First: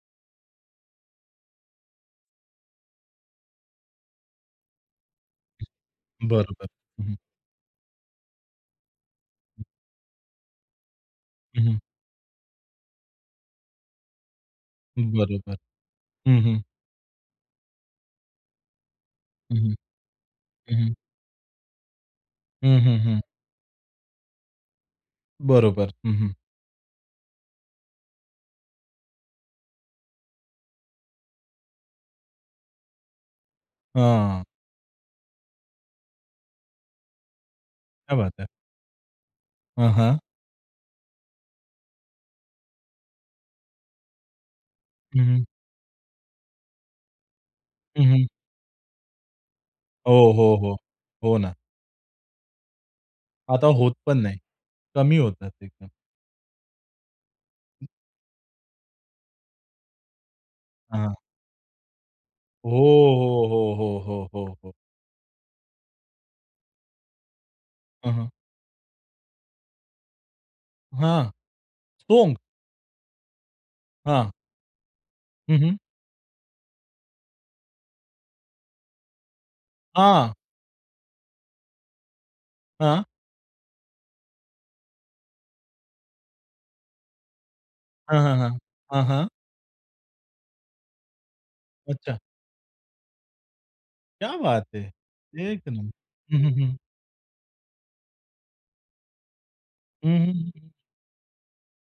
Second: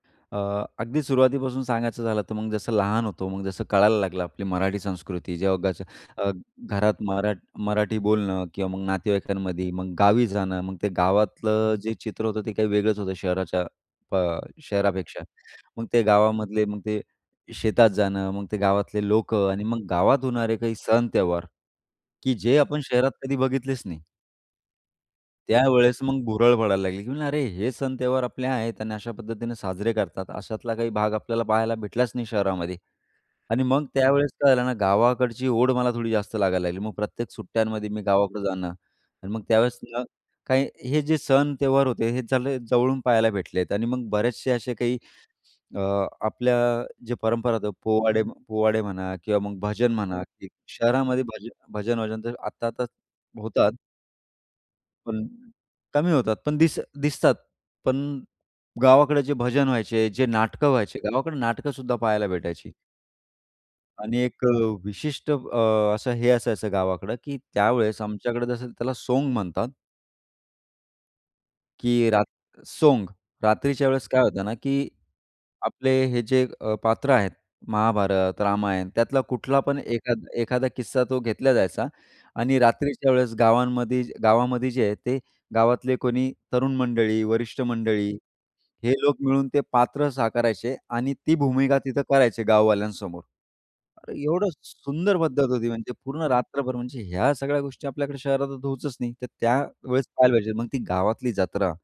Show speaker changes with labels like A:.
A: अ, अगदी सुरुवातीपासून सांगायचं झालं तर मग जसं लहान होतो, मग जसं कळायला लागलं, आपली मराठी संस्कृती, जेव्हा घरच्या अ,
B: बरोबर.
A: घरात
B: हं, हं.
A: मरा मराठी बोलणं किंवा मग नातेवाईकांमध्ये मग गावी जाणं, मग ते
B: हं,
A: गावातलं
B: हं.
A: जे चित्र होतं ते काही वेगळंच होतं शहराच्या अ, शहरापेक्षा.
B: बरोबर.
A: मग ते
B: हं, हं.
A: गावामधले मग ते शेतात जाणं, मग ते गावातले लोकं
B: हं,
A: आणि
B: हं.
A: मग गावात होणारे
B: हं,
A: काही
B: हं.
A: सण त्योहार की जे आपण
B: हं, हं,
A: शहरात
B: हं.
A: कधी बघितलेच नाही.
B: बरोबर.
A: त्यावेळेस
B: हं,
A: मग
B: हं.
A: भुरळ पडायला लागली की म्हणलं अरे, हे सण त्योहार आपले आहेत आणि अशा पद्धतीने साजरे करतात. अशातला काही भाग आपल्याला पाहायला भेटलाच नाही शहरामध्ये आणि मग त्यावेळेस
B: हां.
A: काय झालं ना, गावाकडची ओढ मला थोडी जास्त लागायला लागली. मग प्रत्येक सुट्ट्यांमध्ये मी
B: क्या बात
A: गावाकडं
B: है.
A: जाणं आणि मग त्यावेळेस
B: हां,
A: ना
B: हां.
A: काही हे जे सण त्योहार होते हे चांगले जवळून पहायला भेटलेत आणि मग बरेचसे असे काही
B: हं.
A: अ, आपल्या जे परंपरा होत्या
B: हं,
A: पोवाडे
B: हं.
A: म्हण पोवाडे म्हणा किंवा मग भजन
B: हो,
A: म्हणा की
B: हो, हो,
A: शहरामध्ये
B: हो
A: भज
B: ना.
A: भजन वजन तर आत्ता आता
B: आता
A: होतात.
B: होत पण नाही. कमी
A: पण
B: होतात एकदम.
A: कमी होतात, पण दिस दिसतात. पण गावाकडे जे भजन व्हायचे, जे नाटकं व्हायचे,
B: हां.
A: गावाकडे नाटकंसुद्धा पहायला
B: हो,
A: भेटायची.
B: हो, हो, हो,
A: आणि
B: हो,
A: एक अ,
B: हो, हो.
A: विशिष्ट अ, असं हे असायचं गावाकडं की त्यावेळेस
B: हां, हां.
A: आमच्याकडे जसं त्याला सोंग म्हणतात.
B: हां,
A: की रात
B: सोंग.
A: सोंग, रात्रीच्या वेळेस काय
B: हां.
A: होतं ना, की
B: हं, हं.
A: आपले हे जे अ, पात्र आहेत महाभारत, रामायण त्यातला कुठला पण एखाद
B: हां.
A: एखादा किस्सा तो घेतला जायचा आणि
B: हां.
A: रात्रीच्या वेळेस गावांमध्ये गावामध्ये जे आहे ते गावातले कोणी तरुण मंडळी, वरिष्ठ मंडळी
B: हां, हां, हां,
A: हे
B: हां,
A: लोक
B: हां.
A: मिळून ते पात्र साकारायचे आणि ती भूमिका तिथं
B: अच्छा.
A: करायचे गाववाल्यांसमोर. अरे,
B: क्या
A: एवढं
B: बात है.
A: सुंदर पद्धत
B: एक
A: होती.
B: नंब
A: म्हणजे पूर्ण
B: हं, हं,
A: रात्रभर
B: हं.
A: म्हणजे ह्या सगळ्या गोष्टी आपल्याकडे शहरात तर होतच नाही. तर त्यावेळेस
B: हं, हं,
A: पहायला
B: हं,
A: पाहिजे मग
B: हं.
A: ती गावातली जत्रा.